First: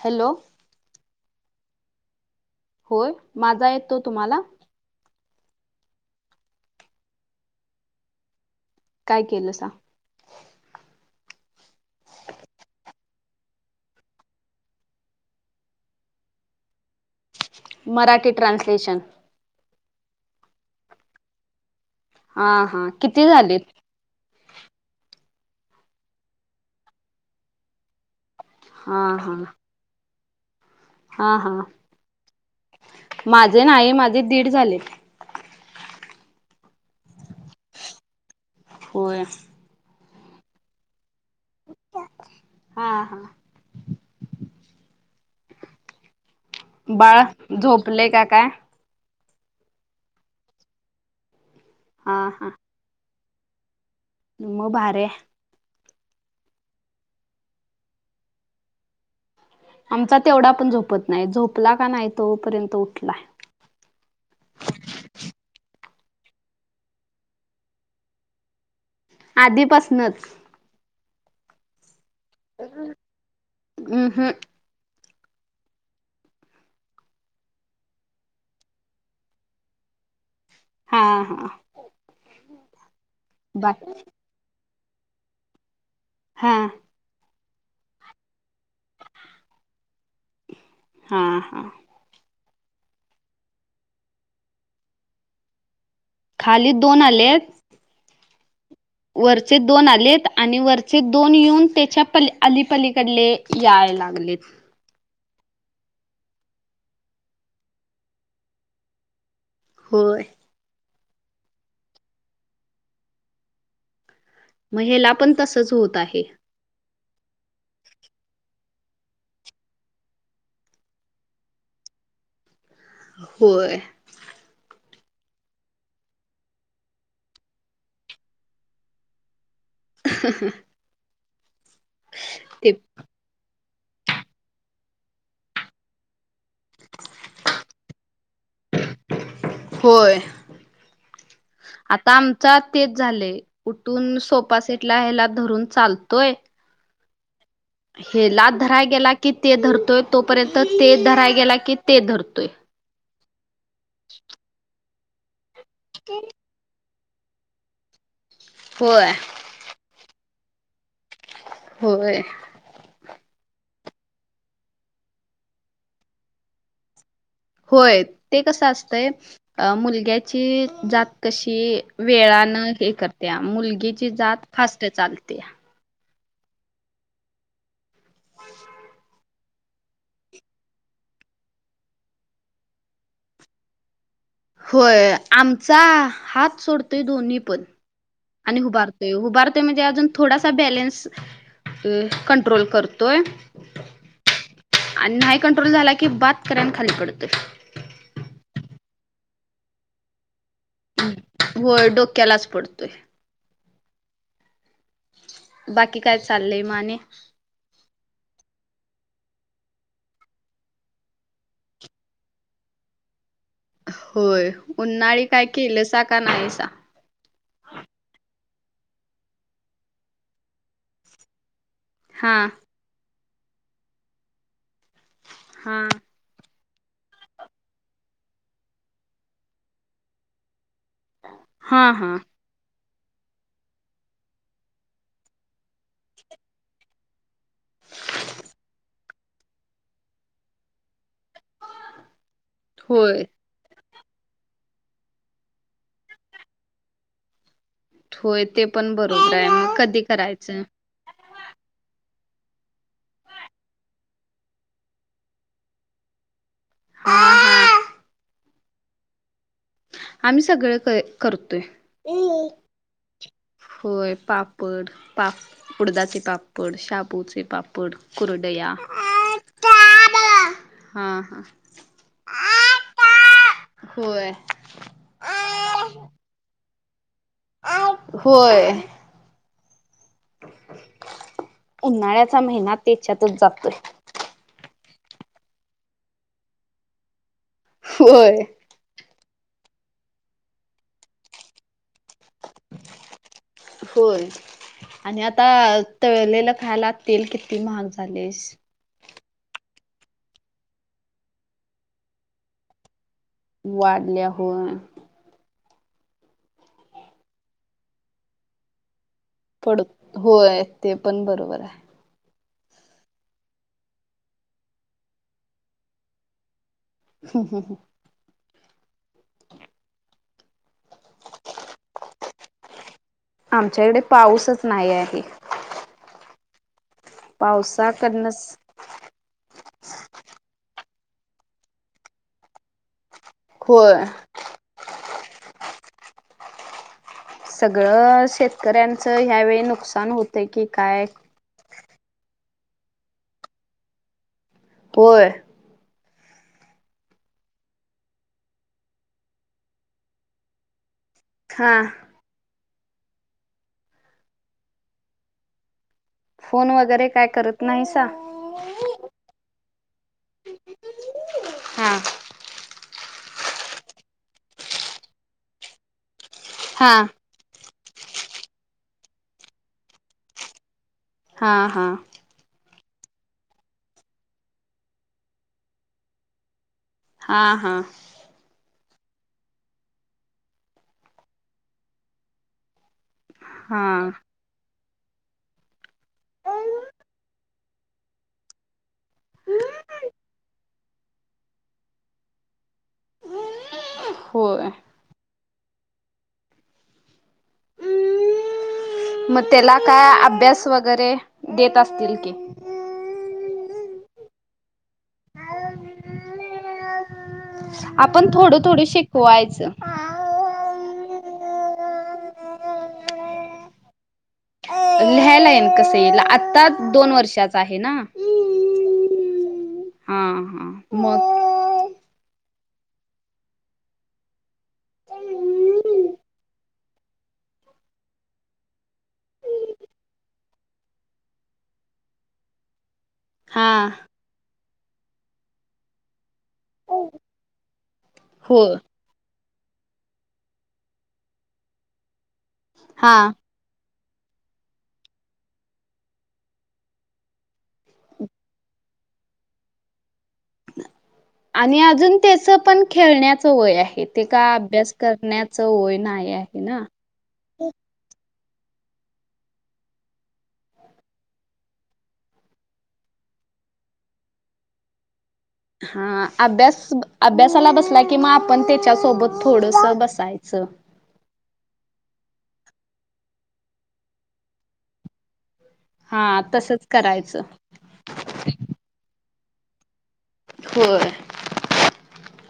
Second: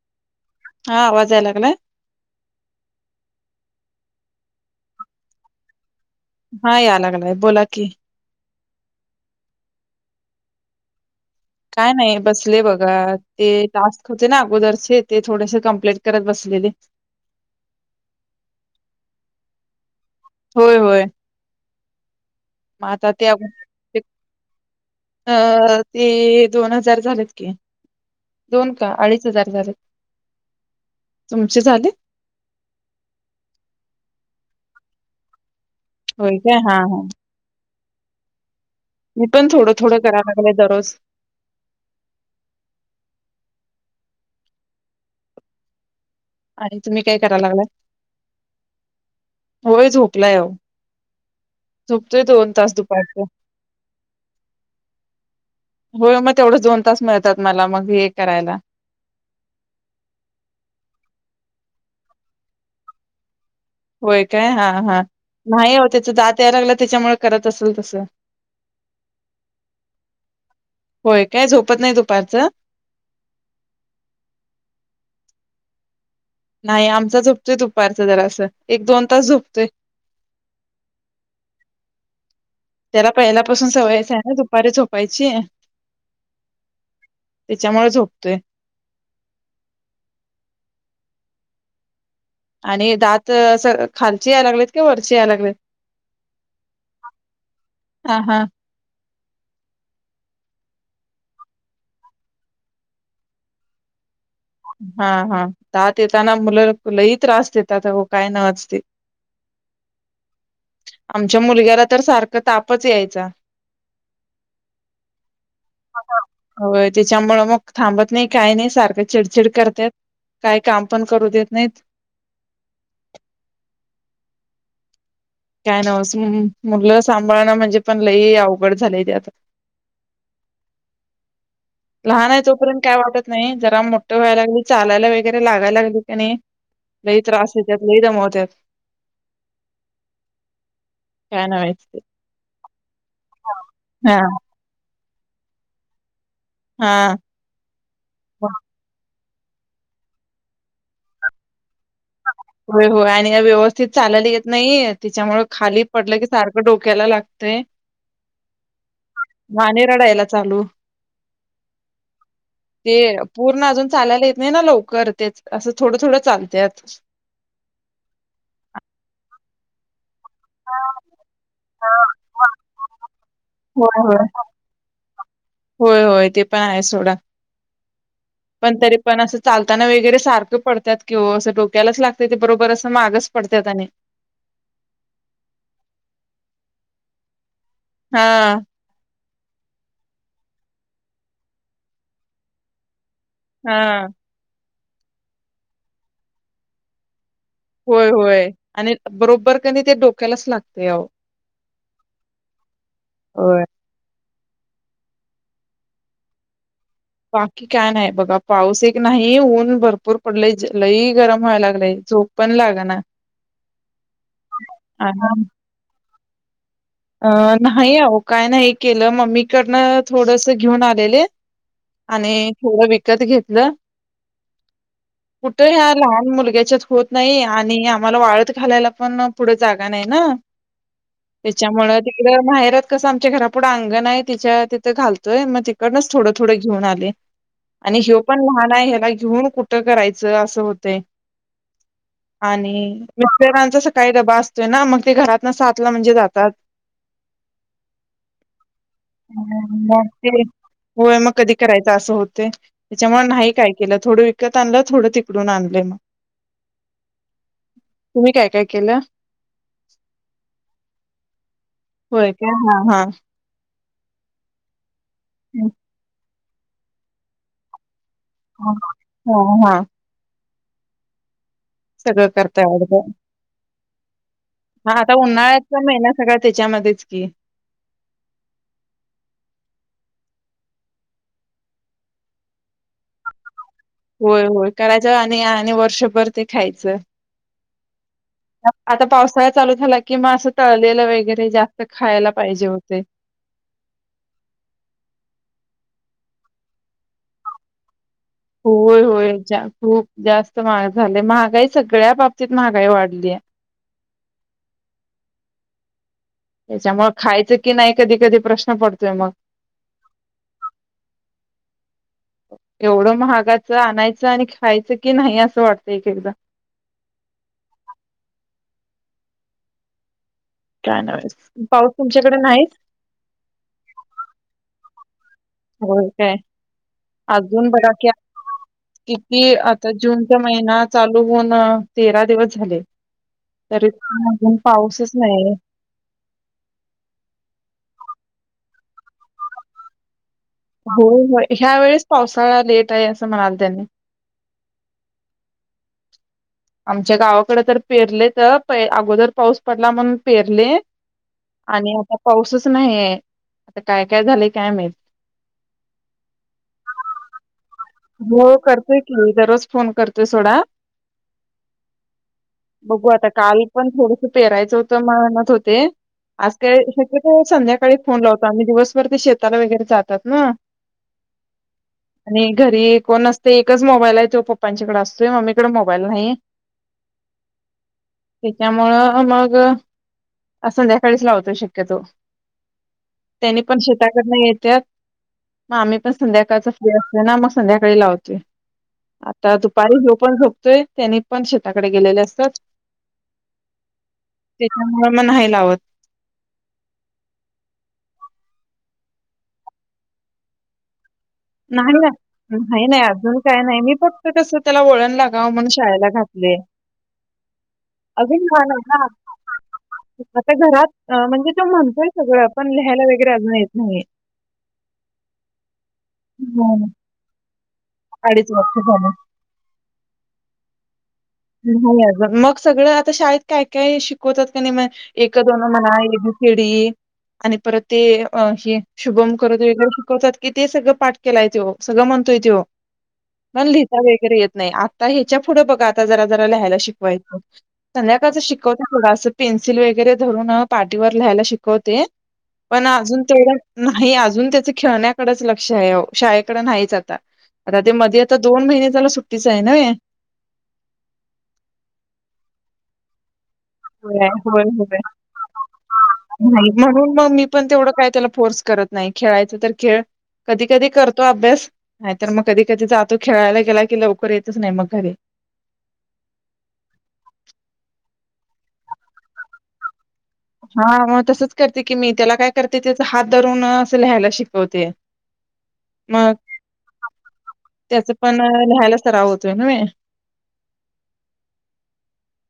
Hello हा आवाज याय लागलाय. होय माझा येत तो तुम्हाला. हा यालागलाय बोला की. काय केलं सा. काय नाही बसले बघा ते टास्क होते ना अगोदरचे ते थोडेसे कमप्लीट करत बसलेले. मराठी ट्रानसलेशन. होय होय. हा हा मग आता किती ते अगो झाले. ते अ ते दोन हजार झालेत की. दोन का हा अडीच हा हजार झालेत. हा हा तुमचे झाले? माझे नाही माझे दीड झालेत. होय काय हा हा. होय मी पण थोडं थोडं कराय लागले दररोज. हा हा. आणि तुम्ही काय बाळ करायला लागलाय? झोपले का काय. होय झोपला ओ. झपतोय दोन तास दुपारच. न् भारीय. होय मग तेवढं दोन तास मिळतात मला मग हे करायला. आमचा तेवढा पण झोपत नाय झोपला का नाय तोपर्यंत उठला. होय काय हा हा नाही हो त्याच दात यायला लागलं त्याच्यामुळे करत असेल तस आधीपासूनच होय काय झोपत नाही तो दु हम् हम्म नाही आमचा झोपतोय दुपारच जरा असं एक दोन तास झोपतोय हा हा त्याला पहिल्या पासून बाय सवयच आहे ना दुपारी झोप पाहिची हा त्याच्यामुळे झोपतोय. हा हा आणि दात अस खालची यायला लागलेत कि वरची याय लागलेत. खाली दोन आले हा हा वरचे दोन आलेत आणि वरचे दोन येऊन त्याच्या प अलीपलीकडले याय लागलेत. हा हा दात येताना मुलं लई त्रास देतात आहो काय न्हवच ते. होय आमच्या मुलग्याला तर सारखं तापच यायचा म हेला पण तसच होत आहे. त्याच्यामुळे मग थांबत नाही काही नाही सारखं चिडचिड करतात काय काम पण करू देत नाहीत होय काय नवस मुललं सांभाळणं म्हणजे पण लई अवघड झालेय ते आता ह लहान आहे तोपर्यंत काय वाटत नाही जरा मोठं व्हायला लागले चालायला वगैरे लागायला लागली क नाही लइ त्रास देता त लइ दमवतात होय. नाच झा क सो रून चालतोय हा हे लाच धराय गेला कि ते धरतोय तोपर्यंत ते धराय गेला कि ते धरतो हो हो आणि हो ते चालले येत नाही त्याच्यामु खाली पडलं की सारखं डोक केला लागते होय मान रडा यला चालू होय ते पूर्ण अजून चालायला येत नाही ना लवकर तेच असं थोडं थोडं चालतत होय ते कस असतंय मुलग्या हां. जात कशी हां. वेळान त्या होय, मुलगीची होय. जात फास्ट चालते होय, होय. ते पण आहे सोडा पण तरी पण असं चालताना वगैरे सारखं पडतात किं असं डोक्यालाच लागते ते बरोबर असं मागच पडतात आणि होय आमचा हात सोडतोय दोन्ही पण हा आणि उबारतोय उभारतो म्हणजे अज थोडासा बॅलन्स कंट्रोल करतो तोय हा आणि नाही कंट्रोल झाला की बात कऱन खाली पडतोय होय होय आणि बरोबर कि नाई ते डोक्यालाच लागत व डोक्यालाच पडतोय होय. बाकी काय चाललय म आणि बाकी काय नाही बघा पाऊस एक ी नाही ऊन भरपूर पडलय ज लही गरम व्हाय लागलंय झोप पण लाग ना होय उन्हाळी काय केलं सा का नाही स अं नाही अ काय नाही केलं मम्मीकडनं थोडस घेऊन आलेले आणि हा थोडं विकत घेत ना कुठे हा ह्या लहान मुलग्याच्या होत नाही आणि आम्हाला वाळत खालायला पण पुढे जागा नाही ना हा च्यामुळेळ हा तिकडं बाहेरच कसं आमच्या घरापुढं अंगण आहे तिच्या तिथं घालतोय मग तिकडनच थोडं थोडं घेऊन आले आणि ह्यो पण लहान आहे ह्याला घेऊन कुठं करायचं असं होतंय आणि होय मिस्टराचं काही डबा असतोय ना मग ते घरात ना सातला म्हणजे जात तत होय ते पण बरोबर आहे मग कधी करायचं होय मग कधी करायच असं होते त्याच्यामुळे नाही काय केलं थोडं विकत आणलं थोडं तिकडून आणलं मग हा हा तुम्ही काय काय केलं आम्ही सगळं करतोय होय काय हा हा होय पापड पाप उडदाचे पाप पड शाबूचे पापड. कुरडया हा हा. हा हा. सगळं करताय वाटतं होय. हा के. अ होय. उन्हाळ्याचा महिना त्याच्यातच जातोय. होय होय करायचं आणि आणि वर्षभर ते खायचं. होय आता पाऊस. पावसाळा चालू झाला कि मगं असं तळलेलं वगैरे जास्त खायला. पाहिजे होते. होय आणि आता तळलेलं खायला तेल किती महाग झा - होय होय. खूप जास्त महाग झाले महागाई सगळ्या बाबतीत महागाई वाढली आहे. वाढल्या होय. त्याच्यामुळ खायचं की नाही कधी कधी प्रश्न पडतोय मग. पड होय ते पण बरोबर आहे. एवढं महागाचं आणायचं आणि खायचं की नाही असं वाटतं एकेकदा. [unintelligible] काय नव्हेच, ‌पाऊस तुमच्याकडे नाहीच? आमच्याकडे पाऊसच नाही आहे होय, काय? अजून बघा की पावसाकडनंच किती आता जूनच्या महिन्यात चालू होऊन तेरा दिवस झाले. तरी होय पण अजून पाऊसच नाही. सगळं शेतकऱ्यांचं ह्यावेळी नुकसान होत होय, होय. ह्या वेळेस पावसाळा लेट आहे असं म्हणालेत आणि होय. आमच्या गावाकडे तर पेरलेत प अगोदर पाऊस पडला म्हणून पेरले हा आणि आता पाऊसच नाहीये. आता काय काय झालंय काय माहीत. फोन वगैरे काय करतं हो करतोय की दररोज फोन करतोयं सोडा. हा. बघू आता काल पण थोडस पेरायचं होतं म्हणत होते. आज काय हा शक्यतो संध्या सकाळी फोन लावतो आणि दिवसभर ते शेताला वगैरे जातात ना. हा, हा. आणि घरी कोण असते, एकच मोबाईल आहे तो पप्पांच्याकडे असतोय. मम्मीकडे मोबाईल नाही. हा, हा. मुळ मग संध्याकाळीच लावतोय शक्यतो. त्यांनी पण हा. शेताकडंन येत्यात मग आम्ही पण संध्याकाळच फ्री असलो ना मग संध्याकाळी लावतोय. आता दुपारी घेऊ ह्यो पण झोप तोय. त्यांनी पण शेताकडे गेलेले असतात. होय. त्याच्यामुळं मग नाही लावत मग त्याला काय अभ्यास वगैरे देत नाही, असतील की? नाही, नाही, नाही. अजून काय नाही. मी होतस [unintelligible] त्याला वळण लागावं म्हणून शाळेला घातले आपण अजून थोडं लहान थोडं शिकवायचं. आहे ना म्हणतोय सगळं पण लिहायला वगरे अजून येत नाही लिहायला येईन कसं आता दोन वर्षा आहे ना अडीच वर्ष झालं हा ह मग नाही अज मग सगळं आता शाळेत काय काय शिकवतात का नाही एक दोन म्हणा ए सिडी आणि परत ते ह शुभम करत वग शिकवतात कि ते सगळं पाठ केलाय तेो सगळं म्हणतोय तेव मण हा लिहिता वगैरे येत नाही आ ता ह्याच्या पुढं बघा आता जरा जरा लिहायला शिकवायचं संध्याकाळचं हो शिकवते थडं असं पेन्सिल वगैरे धरून पाठीवर लिहायला शिकवते पण हा अजून तेवढं हे अजून त्याच खेळण्याकडेच लक्ष आहे शाळेकड नाहीच आता आता ते मध्ये आता दोन महिने झाला सुट्टीच आहे ना [inaudible] आणि अजून त्यास पण खेळण्या वय आहे ते होय, का होय, अभ्यास होय. करण्याच वय नाही आहे ना म्हणून मग मी पण तेवढं काय त्याला फोर्स करत नाही खेळायच तर खेळ कधी कधी करतो अभ्यास नाही तरर मग कधी कधी जातो खेळायला गेला की लवकर येतच नाही मग घरी हा अभ्यास अभ्यासाला बसला कि म आपण त्याच्यासोबत थोडस बस हा मग तसच करते की मी त्याला काय ते त्याच हात धरून अस लिहायला शिकवते मग हा तसच करायचं. त्याच पण लिहायला सरावंत. न म होय.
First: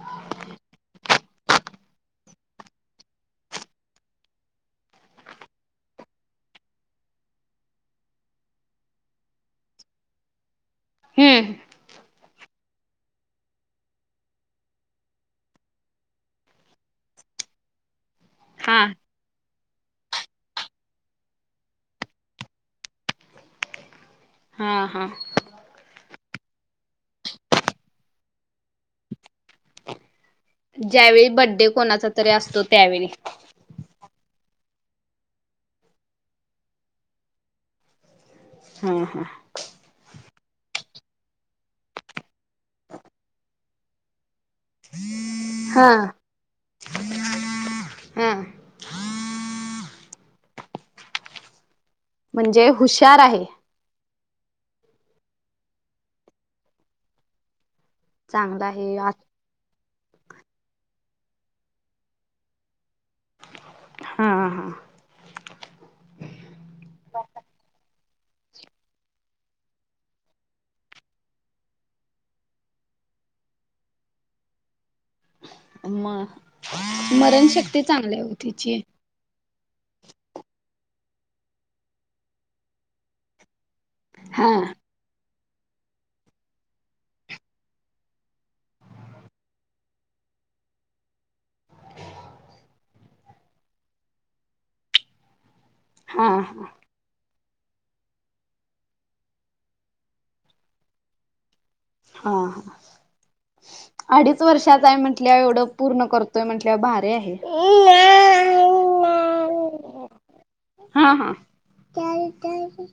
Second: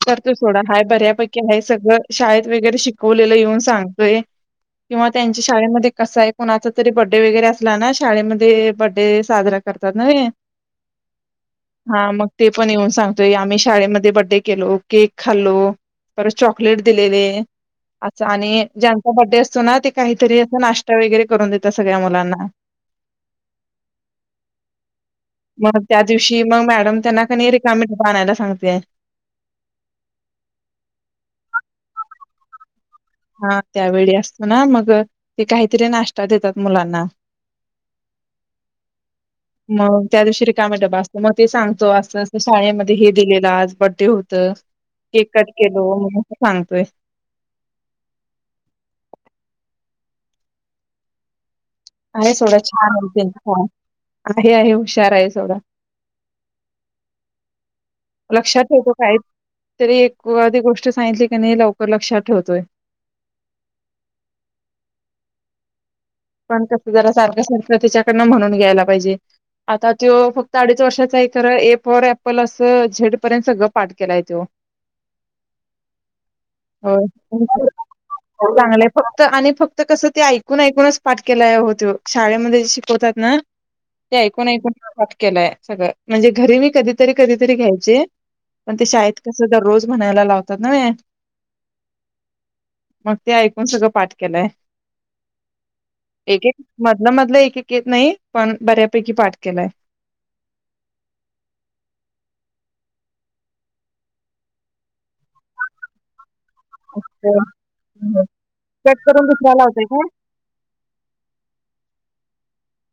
[unintelligible] करतो सथोडा हाय बऱ्यापैकी. आहे सगळं शा [unintelligible] वगैरे शिकवलेलं येऊन सांगतोय, किंवा त्यांच्या शाळेमध्ये कसं आहे, कोुणाचा तरी बर्डे वगैरे असला ना, शाळेमध्ये बर्डे साजरा करतात ना. हम्म [unintelligible] ते पण येऊन सांगतोय आम्ही शाळेमध्ये बड्डे केलो, केक खाल्लो परत चॉकलेट दिलेले. अच्छा आणि हा ज्यांचा बड्डे अस. ना ते काहीतरी अस नाश्ता वगैरे करून देत सगळ्या मुलांना. हा हा. शी मग मॅडम त्यांना क रिकामें बयला सांगते. ज्यावेळी बड्डे कोणाचा तरी असतो. त्यावेळी हा त्यावेळी अस. ना मग ते काहीतरी नाश्ता देतात मुलांना. हा हा मग त्या दिवशी. काय असत मग ते सांगतो, अस शाळेमध्ये हे दिलेलं आज बर्डे होत. केक कट केलो हा मग थांगतोय. हां [unintelligible] अ थोडं म्हणजे छान हुशार होतील. आहे आहे आहे हुशार आहे सोडा. लक्षात चांगला ठेवतो आहे आ काय. तरी एखधदी गोष्ट सांगितली की नाही, लवकर लक्षात ठेवतोय. हा हा. पण कस जरा सारख्या संस्कृतीच्या. म्हणून घ्यायला पाहिजे, आता तो फक्त अडीच वर्षाचा आहे खरं एप र अपपल असं झेड पर्यंत सगळं पाठ केलाय तो. म स्मरणशक्ती चांगली आहे ओ हो तिची चांगलं फक्त आणि फक्त कस ते ऐकून ऐकूनच. पाठकला होत शाळेमध्ये शिकवतात ना. ते ऐकून हा ऐकूनात केलंय. [unintelligible] सगळं म्हणजे घरी मी कधीतरी कधीतरी घ्यायचे पण ते शाळेत कसं दररोज म्हणायला लावतात ना. [inaudible] मग ते ऐकून सगळं पाठ केलंय. हा एक एक हा. मतलं मतल एक. िकेत नाही पण बऱ्यापैकी पाठ केलाय. हा अडीच वर्षाचा आहे म्हंटल्या एवढं पूर्ण करतो. त म्हंटल्या भारे आहे अच्छा. कट करून दुसरा लावताय काय? हा हा. कय रत्या